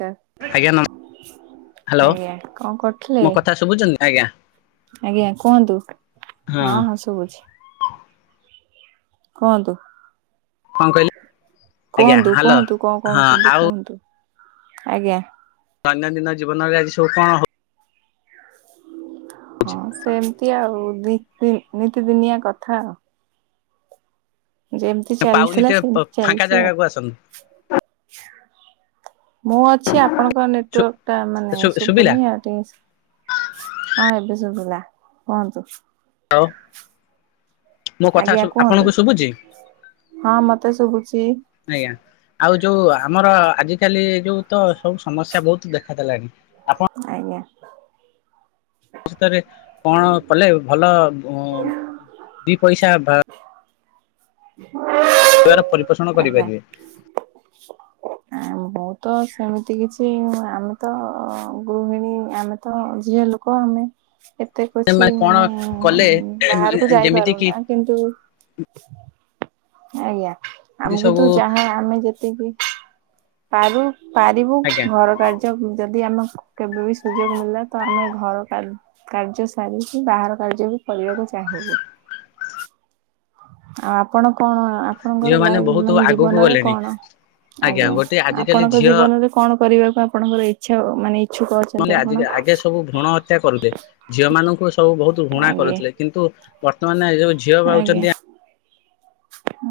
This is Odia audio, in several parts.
କା ଆଜ୍ଞା ନ ହାଲୋ କଣ କରୁଥିଲେ? ମୋ କଥା ଶୁଭୁଛନ୍ତି ଆଜ୍ଞା। ଆଜ୍ଞା କୁହନ୍ତୁ ହଁ ହଁ ଶୁଭୁଛି। କୁହନ୍ତୁ କଣ କହିଲେ ଆଜ୍ଞା କୁହନ୍ତୁ ହ୍ୟାଲୋ କୁହନ୍ତୁ କ ହଁ କହୁଛନ୍ତି ଆଉ କୁହନ୍ତୁ? ଆଜ୍ଞା। ଦୈନନ୍ଦିନ ଜୀବନରେ ଆଜି ସବୁ କଣ ହଁ ସେମିତି ଆଉ ନି-ନି-ନିତିଦିନିଆ କଥା। ଯେମିତି ପାଉନି ଚାଲିଥିଲା ଟିକେ ସେମ ଫାଙ୍କା ଚାଲିଛି ଆ ଜାଗାକୁ ଆସନ୍ତୁ। ମୁଁ ଅଛି ଆ ଆପଣଙ୍କ ଶୁ ନେଟୱାର୍କ ଟା ମାନେ ଶୁ ଶୁଭିଲା ଶୁଭୁନି ଆ ଟିକେ। ହଁ ଏବେ ଶୁଭିଲା କୁହନ୍ତୁ। [unintelligible] ମୋ କଥା ଆଜ୍ଞା ଶୁ କୁହନ୍ତୁ ଆପଣଙ୍କୁ ଶୁଭୁଛି? ହଁ ମତେ ଶୁଭୁଛି ଆଜ୍ଞା ଆଉ ଯୋଉ ଆମର ଆଜିକାଲି ଯୋଉ ତ ସବୁ ସମସ୍ୟା ବହୁତ ଦେଖା ଦେଲାଣି। ଆଜ୍ଞା। ସତ ରେ କଣ କଲେ ଭଲ ଓଁ ଦି ପଇସା ଵା ହ [unintelligible] ବାର ପରିପୋଷଣ କରିପାରିବେ। ଆ ମୁଁ ତ ସେମିତି କିଛି ଆମେ ତ ଆଉ। ଗୃହିଣୀ ଆମେ ତ ଝିଅ ଲୋକ ଆମେ। ଏତେ କିଛି ସେମାନେ କଣ ମାନେ କଲେ ବାହାରକୁ ଯେମିତି କିି ଯାଇପାରୁନା। କିନ୍ତୁ। ଆଜ୍ଞା ଆ ମୁଁ ସବୁ କିନ୍ତୁ ଚାହେଁ ଆମେ ଯେତିକି ପାରୁ। ପାରିବୁ ଆଜ୍ଞା ଘର କାର୍ଯ୍ୟ ଯଦି ଆମକୁ କେବେ ବି ସୁଯୋଗ ମିଳିଲା ତ ଆମେ ଘର କା କାର୍ଯ୍ୟ ସାରିକି ବାହାର କାର୍ଯ୍ୟ ବି କରିବାକୁ ଚାହିଁବୁ। ଆ ଆପଣ କଣ। ଆପଣଙ୍କର ଝିଅମାନେ ଲାଇ ବହୁତ ମାନେ ଆଗକୁ ଜୀବନରେ ଗଲେଣି କଣ ଆଜ୍ଞା ଗୋଟେ ଆଜିକାଲି ଆପଣଙ୍କ ଝିଅ ଜୀବନରେ। କଣ କରିବାକୁ ଆପଣଙ୍କର ଇଚ୍ଛା ମାନେ ଇଚ୍ଛୁକ ଅଛନ୍ତି [inaudible] ଆଜି ଆପଣ? କା ଆଗେ ସବୁ ଭୃଣ ହତ୍ୟା କରିଲେ ଝିଅ ମାନଙ୍କୁ ଏ ସବୁ ବହୁତ ଘୃଣା ଆଜ୍ଞା କରୁଥିଲେ। କିନ୍ତୁ ବର୍ତ୍ତମାନ ଏଇ ଯୋଉ। ଝିଅ ଆଜ୍ଞା ପାଉଛନ୍ତି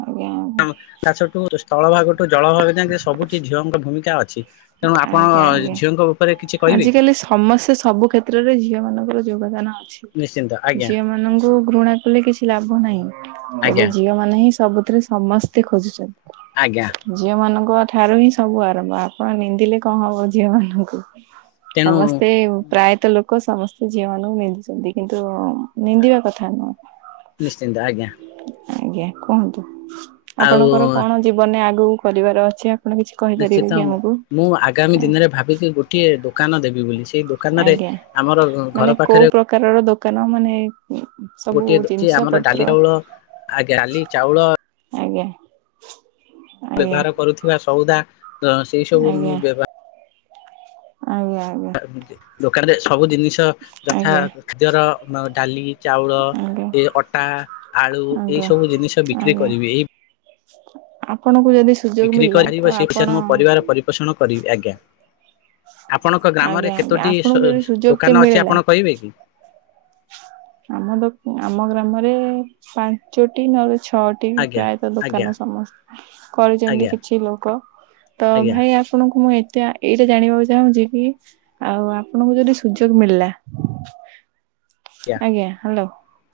ଆଜ୍ଞା। ଆଜ୍ଞା ତା ସେଠୁ ସ୍ଥଳ ଭାଗଠୁ ଜଳ ଭାଗ ଯାକେଁ ସବୁଠି ଝିଅଙ୍କ ଭୂମିକା ଅଛି। ତେଣୁ ଆଜ୍ଞା ଆପଣ ଆଜ୍ଞା। ଝିଅଙ୍କ ଉପରେ କିଛି କହିବେ କି? ଆଜିକାଲି ସମସ୍ତେ ସବୁ କ୍ଷେତ୍ରରେ ଝିଅ ମାନଙ୍କର ଯୋଗଦାନ ଅଛି। ନିଶ୍ଚିନ୍ତ ଆଜ୍ଞା ଝିଅ ମାନଙ୍କୁ ଘୃଣା କଲେ କିଛି ଲାଭ ନାହିଁ। ଏବେ ଆଜ୍ଞା ଝିଅମାନେ ହିଁ ସବୁଥିରେ ସମସ୍ତେ ଖୋଜୁଛ ଆଜ୍ଞା। ଝିଅ ମାନଙ୍କ ଠାରୁ ହିଁ ସବୁ ଆରମ୍ଭ ଆପଣ ନିନ୍ଦିଲେ କଣ ହବ ଝିଅ ମାନଙ୍କୁ। ତେଣୁ ସମସ୍ତେ। ପ୍ରାୟତ ଲୋକ ସମସ୍ତେ ଝିଅ ମାନଙ୍କୁ ନିନ୍ଦୁଛନ୍ତି କିନ୍ତୁ ନିନ୍ଦିବା କଥା ନୁହଁ। ନିଶ୍ଚିନ୍ତ ଆଜ୍ଞା। ଆଜ୍ଞା କୁହନ୍ତୁ ଆଉ ଆପଣଙ୍କର କଣ ଜୀବନରେ ଆଗକୁ କରିବାର ଅଛି ଆ ଆପଣ କିଛି ନିଶ୍ଚିତ କହିପାରିବେ କି ଆମକୁ? ମୁଁ ଆଗାମୀ ଦିନେରେ ଭାବିଚି ଗୋଟିଏ ଦୋକାନ ଦେବି ବୋଲି। ସେଇ ଦୋ ଦୋକାନରେ ଆମର ଘର ପାଖେରେ କାର ର ଦୋକାନ ମାନେ ଉଁ ସବୁ ଗୋଟିଏ ଅଛି ଜିନିଷ ଆମର ଡାଲି ପତ୍ର ଚାଉଳ ଆଜ୍ଞା ଡାଲି ଚାଉଳ ଆଜ୍ଞା। ଆଜ୍ଞା ବ୍ୟବହାର କରୁଥିବା ସଉଦା ସେଇ ସବୁ ଆଜ୍ଞା ମୁଁ ବ୍ୟବ ଆଜ୍ଞା ଆଜ୍ଞା। ଦେ-ଦୋକାନରେ ସବୁ ଜିନିଷ ଯଥା ଆଜ୍ଞା ଖାଦ୍ୟର ମ୍ ଡାଲି ଚାଉଳ ଆଜ୍ଞା ଏ ଅଟା ଆଳୁ ଏଇ ଆଜ୍ଞା ସବୁ ଜିନିଷ ବିକ୍ରି ଆଜ୍ଞା କରିବି ଏଇ ଆପଣଙ୍କୁ ଯଦି ସ୍ ବିକ୍ରି କରାଯିବ ସେ ପଇସାରୁ ମୋ ପରିବାର ପରିପୋଷଣ କରିବି ଆଜ୍ଞା। ଆପଣଙ୍କ ଆଜ୍ଞା ଗ୍ରାମରେ ଆଜ୍ଞା କେତୋଟି ଆପଣଙ୍କୁ ଯଦି ସୁଯୋଗଟି ସ-ସ୍-ଦୋକାନ ଅଛି ମିଳିଲା ଆପଣ କହିବେ କି? ଆମ ଦୋ ଆମ ଗ୍ରାମରେ ପାଞ୍ଚୋଟି ନହଲେ ଛଅଟି ଟି ଆଜ୍ଞା ପ୍ରାୟତଃ ଆଜ୍ଞା ଦୋକାନ ସମସ୍ତ କରିଚନ୍ତି ଆଜ୍ଞା କିଛି ଲୋକ। ତ ଆଜ୍ଞା ଆଜ୍ଞା ଭାଇ ଆପ୍ ଆପଣଙ୍କୁ ମୁଁ ଏତେ ଏଇଟା ଜାଣିବାକୁ ଚାହୁଁଛି କି ଆଉ ଆପଣଙ୍କୁ ଯଦି ସୁଯୋଗ୍ ମିଳିଲା ଆଜ୍ଞା ହାଲୋ,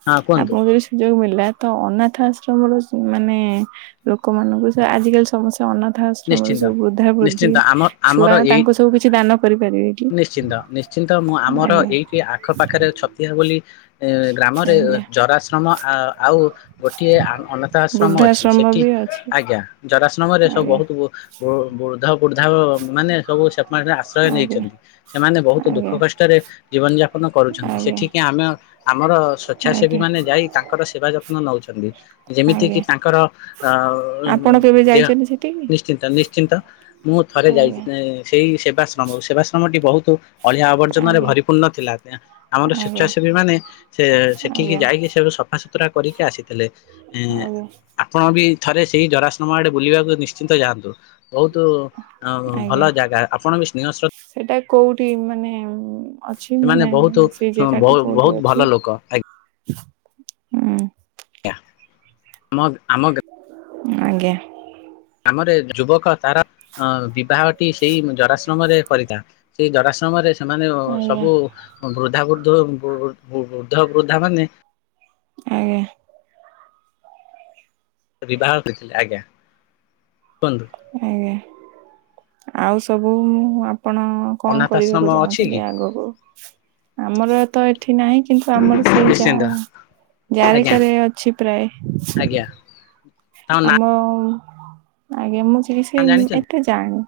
ହଁ କୁହନ୍ତୁ ଆପଣଙ୍କୁ ଯଦି ସୁଯୋଗ ମିଳିଲା ତ ଅନାଥ ଆଶ୍ରମରୁ ସ-ମାନେ ଲୋକମାନଙ୍କୁ ଆଜିକାଲି ସମସ୍ତେ ଯୋ ଅନାଥ ଆଶ୍ରମରୁ ନିଶ୍ଚିନ୍ତ ସବୁ ବୃଦ୍ଧା ବୃଦ୍ଧି ନିଶ୍ଚିନ୍ତ ଆମ ଆମର ଛୁଆ ଏଇ ତାଙ୍କୁ ସବୁ କିଛି ଦାନ କରିପାରିବେ କି? ନିଶ୍ଚିନ୍ତ ନିଶ୍ଚିନ୍ତ ମୁଁ ଆମର ଆଜ୍ଞା ଏଇଠି ଆଖପାଖରେ ଛତିଆ ବୋଲି ଏ ଗ୍ରାମରେ ଆଜ୍ଞା ଜରାଶ୍ରମ ଆ ଆଉ ଗୋଟିଏ ଆ-ଅନାଥ ଆଶ୍ରମ ଅଛି। ବୃଦ୍ଧାଶ୍ରମ ସେଠି ବି ଅଛି ଆଜ୍ଞା ଜରାଶ୍ରମରେ ସବୁ ଆଜ୍ଞା। ବହୁତ୍ ବୃଦ୍ଧ ବୃଦ୍ଧା ମାନେ ସବୁ ସେ ମାନେ ଆଶ୍ରୟ ଆଜ୍ଞା ନେଇଚନ୍ତି। ସେମାନେ ବହୁତୁ ଦୁଃଖ ଆଜ୍ଞା କଷ୍ଟରେ ଜୀବନ ଯାପନ କରୁଛନ୍ତି। ଆଜ୍ଞା ସେଠିକି ଆମେ ଆମର ସ୍ ସ୍ଵେଚ୍ଛାସେବୀ ଆଜ୍ଞା ମାନେ ଯାଇ ତାଙ୍କର ସେବା ଯତ୍ନ ନଉଛନ୍ତି। ଯେମିତି କିି ଆଜ୍ଞା। ତାଙ୍କର ଅ ଆପଣ କେବେ ଦେହ ଯାଇଛନ୍ତି ସେଠିକି? ନିଶ୍ଚିନ୍ତ ନିଶ୍ଚିନ୍ତ ମୁଁ ଥରେ ଆଜ୍ଞା ଯାଇଚି ଏଁ ସେଇ ସେବାଶ୍ରମକୁ। ସେବାଶ୍ରମଟି ବହୁତୁ ଅଳିଆ ଆବର୍ଜନାରେ ଆଜ୍ଞା ଭରିପୂର୍ଣ୍ଣ ଥିଲା। ଆମର ଆଜ୍ଞା ସ୍ଵେଚ୍ଛାସେବୀ ମାନେ ସେ ସେଠିକି ଆଜ୍ଞା ଯାଇକି ସେଠୁ ସଫାସ ତୁରା କରିକି ଆସିଥିଲେ। ଏଁ ଆଜ୍ଞା ଆପଣ ବି ଥରେ ସେଇ ଜରାଶ୍ରମ ଆଡେ ବୁଲିବାକୁ ନିଶ୍ଚି ଶ୍ଚିନ୍ତ ଯାଆନ୍ତୁ। ବହୁତୁ ଅଁ ଭଲଜାଗା ଆପଣ ବି ସ୍ନେହ ଶ୍ର ହେଟା କୋଉଠି ମାନେ ଉଁ ଅଛି ସେମାନେ ମାନେ ବହୁତ ସେଇ ଜେଗାଟି କୋଉଠି ବହୁତ ଭଲ ଅଛି ଲୋକ ହୁଁ। [inaudible] ଆମ ଆମ ଗ୍ରା ଆଜ୍ଞା। ଆମରେ ଯୁବକ ତାର ଅ ବିବାହଟି ସେଇ ଜରାଶ୍ରମରେ କରିଥା ସେଇ ଜରାଶ୍ରୟରେ ସେମାନେ ଆଜ୍ଞା ସବୁ ବୃଦ୍ଧାବୃଦ୍ଧୁ ବୁ-ବୃଦ୍ଧ ବୃଦ୍ଧା ମାନେ ଆଜ୍ଞା। ବିବାହ କରିଥିଲେି ଆଜ୍ଞା କୁହନ୍ତୁ। ଆଜ୍ଞା ଆଉ ସବୁ ଉଁ ଆପଣ କଣ ଅନାଥ ଆଶ୍ରମ କରିବାକୁ ଅଛି କି ଚାହୁଁଚନ୍ତି ଆଗକୁ? ଆମର ତ ଏଠି ନାହିଁ କିନ୍ତୁ ଆମର ସେଇ ଯା ନିଶ୍ଚିନ୍ତ ଯାରେ ଆଜ୍ଞା କାରେ ଅଛି ପ୍ରାୟ। ଆଜ୍ଞା ତାଙ୍କ ନାଁ ଆମ ଆଜ୍ଞା ମୁଁ ସେ କି ସେ ଜାଣିଛନ୍ତି ଏତେ ଜାଣି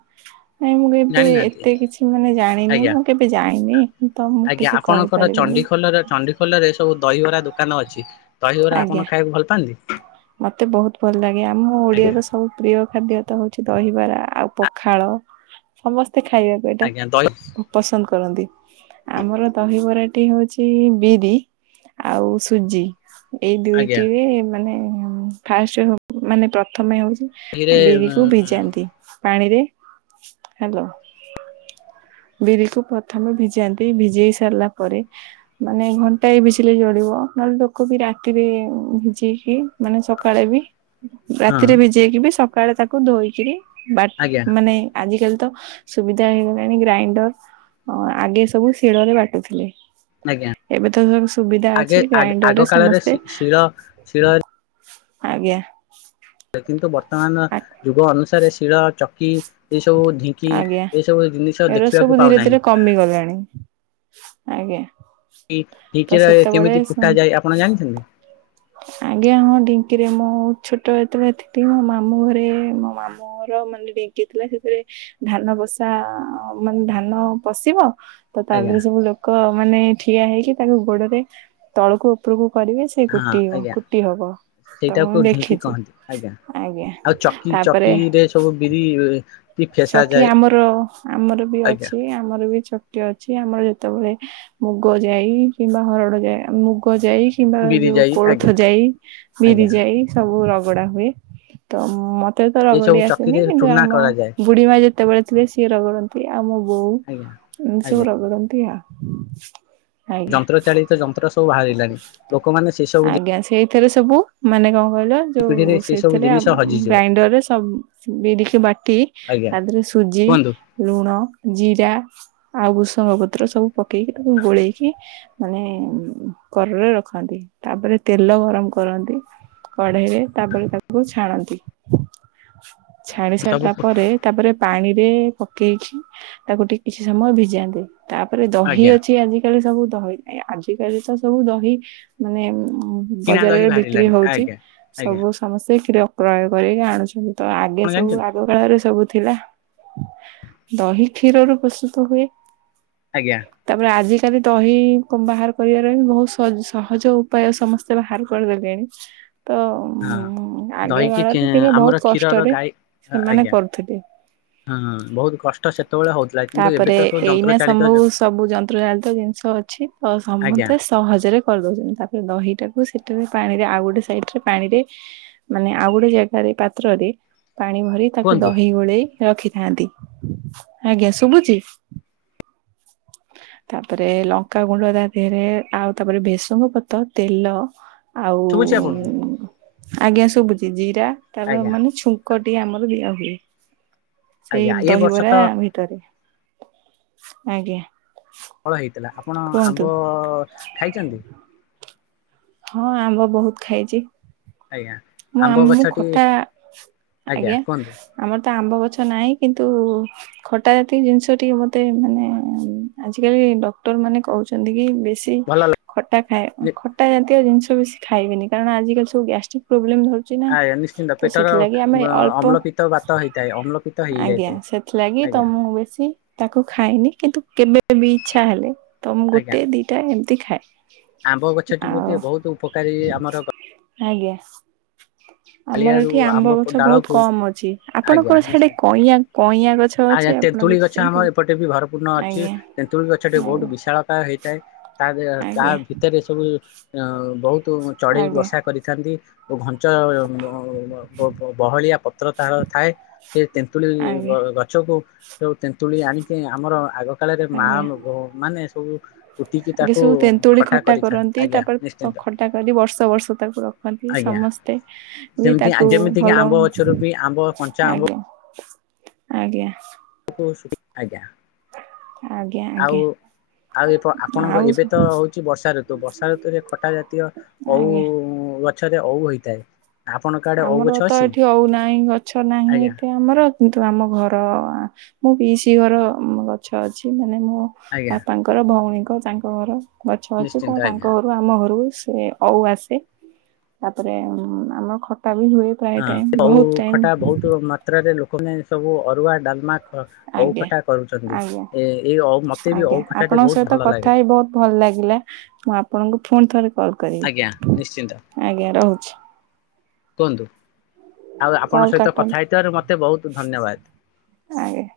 ନାଇଁ ମୁଁ କେବେ ଜାଣିନାହାନ୍ତି ଏତେ କିଛି ମାନେ ଜାଣିନି ଆଜ୍ଞା ମୁଁ କେବେ ଯାଇନି। ତ ମୁଁ ଆଜ୍ଞା କିଛି ଆପଣଙ୍କର କହିପାରିବିନି ଚଣ୍ଡିଖୋଲର ଚଣ୍ଡିଖୋଲରେ ସବୁ ଦହିବରା ଦୋକାନ ଅଛି। ଦହିବରା ଆପଣ ଆଜ୍ଞା ଖାଇବାକୁ ଭଲ ପାଆନ୍ତି ମତେ ବହୁତ ଭଲ ଲାଗେ ଆମ ଆଜ୍ଞା ଓଡିଆର ସବୁ ପ୍ରିୟ ଖାଦ୍ୟ ତ ହଉଛି ଦହିବରା ଆଉ ପଖାଳ ସମସ୍ତେ ଖାଇବା ଆଜ୍ଞା ଦହି ପସନ୍ଦ କରନ୍ତି। ଆମର ଦହିବରା ଟି ହଉଛି ବିରି ଆଉ ସୁଜି ଏଇ ଆଜ୍ଞା ଦୁଇଟିରେ ମାନେ ଫାଷ୍ଟ ମାନେ ପ୍ରଥମେ ହଉଛି ଦହିରେ ବିରିକୁ ଭିଜାନ୍ତି ପାଣିରେ ହ୍ୟାଲୋ। ବିରିକୁ ପ୍ରଥମେ ଭିଜାନ୍ତି ଭିଜେଇ ସାରିଲା ପରେ ମାନେ ଘଣ୍ଟାଏ ଭିଝିଲେ ଜଳିବ ନହେଲେ ଲୋକ ବି ରାତିରେ ଭିଜେଇକି ମାନେ ସକାଳେ ବି ହଁ ରାତିରେ ଭିଜେଇକି ବି ସକାଳେ ତାକୁ ଧୋଇକିରି ବା ଆଜ୍ଞା ମାନେ ଆଜିକାଲି ତ ସୁବିଧା ହେଇଗଲା। ଗ୍ରାଇଣ୍ଡର ଆଗେ ସବୁ ଶିଳରେ ବାଟୁଥିଲେ। ଆଜ୍ଞା ଏବେ ତ ସବୁ ସୁବିଧା ଆଗେ ଅଛି ଗ୍ରାଇଣ୍ଡର ରେ ଆଗ କାଳରେ ସମସ୍ତେ ଶିଳ ଶିଳ ଆଜ୍ଞା। କିନ୍ତୁ ବର୍ତ୍ତମାନ ଯୁଗ ଅନୁସାରେ ଶିଳ ଚକି ଏ ସବୁ ଢିଙ୍କି ଆଜ୍ଞା ଏଇ ସବୁ ଜିନିଷ ଏଗୁରା ଦେଖିବାକୁ ସବୁ ଧୀରେ ପାଉନାହିଁ ଧୀରେ କମିଗଲାଣି ଆଜ୍ଞା। ତ [unintelligible] କେମିତି ସେତେବେଳେ ଫୁଟା ଯାଏ ଆପଣ ଜାଣିଛନ୍ତି? ଆଜ୍ଞା ହଁ ଢଙ୍କିରେ ମୁଁ ଛୋଟ ଯେତେବେଳେ ଥିଲି ମୋ ମାମୁଁ ଘରେ ମୋ ମାମୁଁ ମୋର ମାନେ ଢେଙ୍କି ଥିଲା ସେଥିରେ ଧାନ ବସା ମାନେ ଧାନ ପଶିବ। ତ ତା ଆଜ୍ଞା ଦେହରେ ସବୁ ଲୋକ ମାନେ ଠିଆ ହେଇକି ତାକୁ ଗୋଡରେ ତଳକୁ ଉପରକୁ କରିବେ। ସେ ହଁ। କୁଟିବ ଆଜ୍ଞା କୁଟି ହବ ତ ମୁଁ ସେଇଟାକୁ ଢିଙ୍କି ଦେଖିଛି କହନ୍ତି ଆଜ୍ଞା ଆଜ୍ଞା ଆଉ ଚକି ତାପରେ ଚକିରେ ରେ ସବୁ ବିରି କି ଫେସା ଚକି ଯାଏ ଆମର ଆମର ବି ଆଜ୍ଞା ଅଛି ଆମର ବି ଚକି ଅଛି। ଆମର ଯେତେବେଳେ ମୁଗ ଯାଇ କିମ୍ବା ହରଡ ଯା ମୁଗ ଯାଇ କିମ୍ବା ବିରି ଯୋଉ ଯାଇ ଆଜ୍ଞା କୋଳଥ ଯାଇ ବିରି ଆଜ୍ଞା ଯାଇ ସବୁ ରଗଡ଼ା ହୁଏ। ତ ମୋ ତେ ତ ଏ ରଗଡି ସବୁ ଆସେନି ଚକିରେ କିନ୍ତୁ ଚୂନା ଆମ କରାଯାଏ ବୁଢୀ ମା ଯେତେବେଳେ ଥିଲେ ସିଏ ରଗଡ଼ନ୍ତି ଆଉ ଆମ ବୋଉ। ଆଜ୍ଞା ଏମିତି ଆଜ୍ଞା ସବୁ ରଗଡନ୍ତି ଆଉ। ଆଜ୍ଞା ଯନ୍ତ୍ର ଚାଳିତ ଯନ୍ତ୍ର ସବୁ ବାହାରିଲାଣି ଲୋକମାନେ ସେ ସବୁ ଆଜ୍ଞା ସେଇ ଥିରେ ସବୁ ମାନେ କଣ କହିଲ ଯୋଉ ପିଢିରେ ସେ ସବୁ ସେଥିରେ ଜିନିଷ ହଜିଯିବ ଗ୍ରାଇଣ୍ଡରରେ ସବୁ ବିରିକି ବାଟି ଆଜ୍ଞା ତା ଦେହରେ ସୁଜି, କୁହନ୍ତୁ ଲୁଣ, ଜିରା ଆଉ ଭୃସଙ୍ଗ ପତ୍ର ସବୁ ପକେଇକି ତାକୁ ଗୋଳେଇକି ମାନେ କରରେ ରଖନ୍ତି। ତାପରେ ତେଲ ଗରମ କରନ୍ତି। କଢେଇରେ ତାପରେ ତାଙ୍କୁ ଛାଣନ୍ତି। ଛାଣି ସବୁ ସାରିଲା ପରେ ତାପରେ ପାଣିରେ ପକେଇଛି ତାକୁ ଟିକେ କିଛି ସମୟ ଭିଜାନ୍ତି। ତାପରେ ଦହି ଆଜ୍ଞା ଅଛି ଆଜି ଆଜି କାଲି ସବୁ ଦହି ଆଜିକାଲି ତ ସବୁ ଦହି ମାନେ କିଣା ଦହି ବଜାରରେ ବିକ୍ରି ବାହାରିଲାଣି ହଉଛି ଆଜ୍ଞା ଆଜ୍ଞା ସବୁ ସମସ୍ତେ କ୍ଷୀର କ୍ରୟ କରିକି ଆଣୁଛନ୍ତି ତ ଆଗେ ଆପଣ ସବୁ ଜାଣିଛନ୍ତି ଆଗ ମେଳାରେ ସବୁ ଥିଲା ଦହି କ୍ଷୀରରୁ ପ୍ରସ୍ତୁତ ହୁଏ। ଆଜ୍ଞା। ତାପରେ ଆଜିକାଲି ଦହି ବାହାର କରିବାର ବହୁତ ସହଜ ଉପାୟ ସମସ୍ତେ ବାହାର କରିଦେଲେଣି। ତ ହଁ ଉ ଆଗେ ଦହିକି କଳରେ ଚେ ଟିକେ ଆମର ବହୁତ କ୍ଷୀରର କଷ୍ଟରେ ଗାଈ ଏମାନେ ଆଜ୍ଞା କରୁଥିଲେ। ହଁ ବହୁତ କଷ୍ଟ ସେତେବେଳେ ହଉଥିଲା କିନ୍ତୁ ଏବେ ତ ତାପରେ ସବୁ ଯନ୍ତ୍ର ଏଇନା ଚାଳିତ ସମ୍ଭ ସବୁ ଯନ୍ତ୍ର ଜାନ୍ତ୍ର ଜିନିଷ ଅ ଅଛି ଆଉ ଆଜ୍ଞା ସମସ୍ତେ ସହଜରେ କରିଦଉଛନ୍ତି ତାପରେ ଦହିଟାକୁ ସେଠାରେ ପାଣିରେ ଆଉ ଗୋଟେ ସାଇଡରେ ପାଣିରେ ମାନେ ଆଉ ଗୋଟେ ଜାଗାରେ ପାତ୍ରରେ ପାଣି ଭରି ତାକୁ କୁହନ୍ତୁ ଦହି ଗୋଳେଇ ରଖିଥାନ୍ତି। ଆଜ୍ଞା ଶୁଭୁଛିି? ତାପରେ ଲଙ୍କା ଗୁଣ୍ଡ ତା ଦେହରେ ଆଉ ତାପରେ ଭେସୁଙ୍ଗ ପତ୍ର ତେଲ ଆଉ ଶୁଭୁଛି ଆପଣଙ୍କୁ ଆଜ୍ଞା ଶୁଭୁଛି ଜିରା ତାର ଆଜ୍ଞା ମାନେ ଛୁଙ୍କଟି ଆମର ଫୁଲିଆ ହୁଏ ସେଇ ଆଜ୍ଞା ଏ ବର୍ଷ ଦହିବରା ତ ଭି ତରେ ଆଜ୍ଞା। ଫଳ ହେଇଥିଲା ଆପଣ କୁହନ୍ତୁ ଆମ୍ବ ଖାଇଛନ୍ତି? ହଁ ଆମ୍ବ ବହୁତ ଖାଇଛି। ଆଜ୍ଞା। ମୁଁ ଆମ୍ବ ଆମ ଗଛଟି ଖଟା, ଆଜ୍ଞା। ଆମର ତ ଆମ୍ବ ଗଛ ନାହିଁ କିନ୍ତୁ ଖଟା ଜାତି ଜିନିଷ ଟିକେ ମତେ ମାନେ ଆଜିକାଲି ଡକ୍ଟର ମାନେ କହୁଛନ୍ତି କି ବେଶୀ ଭଲ ଖଟା ଖ ଲାଗେ? ଖଟା ଜାତୀୟ ଜିନିଷ ବେଶି ଖାଇବେନି କାରଣ ଆଜିକାଲି ସବୁ ଗ୍ୟାଷ୍ଟିକ ପ୍ରୋବ୍ଲେମ ଧର ଚିନା ଆଜ୍ଞା ନିଶ୍ଚିନ୍ତ ତ ପେଟର ସେଥିଲାଗି ଆମେ ଅଳ୍ପ ଅମ୍ଳପିତ ବାତ ହେଇଥାଏ ଅମ୍ଳପିତ ଆଜ୍ଞା ହେଇଯାଇଥାଏ ସେ ଥିଲା ଗି ଆଜ୍ଞା ତମକୁ ବେଶୀ ତାକୁ ଖାାଇନି କିନ୍ତୁ କେବେ ବି ଇଚ୍ଛା ହେଲେ ତମ ଆଜ୍ଞା ଗୋଟେ ଦିଟା ଏମିତି ଖାଏ। ଆମ୍ବ ଗଛଟି ଆଉ ଗୋଟେ ବହୁତ ଉପକାରୀ ଆମର ଗ ଆଜ୍ଞା। ଆମର କାଳିଆରୁ ଏଠି ଆମ୍ବ ଗଛ ବହୁତ ଡାଳକୁ କମ ଅଛି ଆଜ୍ଞା ଆପଣଙ୍କର ସେଠି ନିଶ୍ଚୟ କଇଁଆ। କଇଁଆ ଗଛ। ଅଛି ଆଜ୍ଞା ଆପଣ ତେନ୍ତୁଳି ଗଛ ଦେଖିଛନ୍ତି? ଆମର ଏପଟେ ବି ଭରପୂର୍ଣ୍ଣ ଅଛି ଆଜ୍ଞା ତେନ୍ତୁଳି ଗଛଟେ ବହୁତ ଆଜ୍ଞା ବିଶାଳକାୟ ହେଇଥାଏ। ତା ଦେ ତା ଆଜ୍ଞା ଭିତରେ ସବୁ ବହୁତ ଚଢେଇ ଆଜ୍ଞା ବସା କରିଥାନ୍ତି। ଓ ଘଞ୍ଚ ବହଳିଆ ପତ୍ର ତାର ଥାଏ। କେ ତେନ୍ତୁଳି ଗ ଆଜ୍ଞା। ଗ ଗଛକୁ ଯଉ ତେନ୍ତୁଳି ଆଣିକି ଆମର ଆଗ କାଳରେ ମା ଆଜ୍ଞା ମାନେ ସବୁ। କୁଟିକି ଆଗେ ତାକୁ ସବୁ ତେନ୍ତୁଳି ଖଟା କରିଥାନ୍ତି କରନ୍ତି ଆଜ୍ଞା ତାପରେ ନିଶ୍ଚିନ୍ତ ଖଟା କରି ବର୍ଷ ବର୍ଷ ତାକୁ ରଖ ରଖନ୍ତି ଆଜ୍ଞା ସମସ୍ତେ ବି ସେମିତି ତାକୁ ଯେମିତିକି ଭଲ ଆମ୍ବ ଗଛରୁ ବି ଆମ୍ବ କଞ୍ଚା ଆଗେ। ଆଜ୍ଞା। କହୁଛନ୍ତି ଆଜ୍ଞା। ଆଜ୍ଞା ଆଉ ଆଗେ। ଆଉ ଏ ଆପଣଙ୍କ ଏବେ ତ ହଉଛି ବର୍ଷା ଋତୁ ବର୍ଷା ଋତୁରେ ଖଟା ଜାତୀୟ ଅଉ ଆଜ୍ଞା ଗଛରେ ଅଉ ହୋଇଥାଏ। ଆପଣଙ୍କ ଆଡେ ଓଉ ଆମର ଗଛ ତ ଅଛି? ଏଠି ହଉନାହିଁ, ଗଛ ନାହିଁ, ଆଜ୍ଞା ଏତେ ଆମର। କିନ୍ତୁ ଆମ ଘର ମୁଁ ପିଇଶି ଘର ଗଛ ଅଛି ମାନେ ମୁଁ ଆଜ୍ଞା ବାପାଙ୍କ ଙ୍କର ଭଉଣୀଙ୍କ ତାଙ୍କ ଘର ଗଛ ଅଛି ତ ନିଶ୍ଚିନ୍ତ ତାଙ୍କ ଆଜ୍ଞା ଆମ ଘରୁ ସେ ଅଉ ଆସେ, ତାପରେ ଆମର ଖଟା ବି ହୁଏ ପ୍ରାଏ ଟାଇମ୍ ବହୁତ ଟାଇମ୍। ତୋ ମାତ୍ରାରେ ଲୋକମାନେ ସବୁ ଅରୁଆ ଡାଲମା ଖ ଓଉ ଆଜ୍ଞା। ଖଟା କରୁଛନ୍ତି ଆଜ୍ଞା ଏ ଏ ଅଉ ମତେ ବି ଆଜ୍ଞା ଓଉ ଖଟା ବି ଆପଣଙ୍କ ବହୁତ ସହିତ ଭଲ କଥା ଲାଗେ। ହେଇ ବହୁତ ଭଲ ଲାଗିଲା ମୁଁ ଆପଣଙ୍କୁ ଫୁଣି ଥରେ କଲ୍ ଆଜ୍ଞା ନିଶ୍ଚିନ୍ତ କରିବି ଆଜ୍ଞା ରହୁଛି? କୁହନ୍ତୁ ଆଉ ଆପଣଙ୍କ କଲ୍ ସହିତ କାଟନ୍ତୁ କଥା ହେଇଥିବାରୁ ମତେ ବହୁତ ଧନ୍ୟବାଦ। ଆଜ୍ଞା।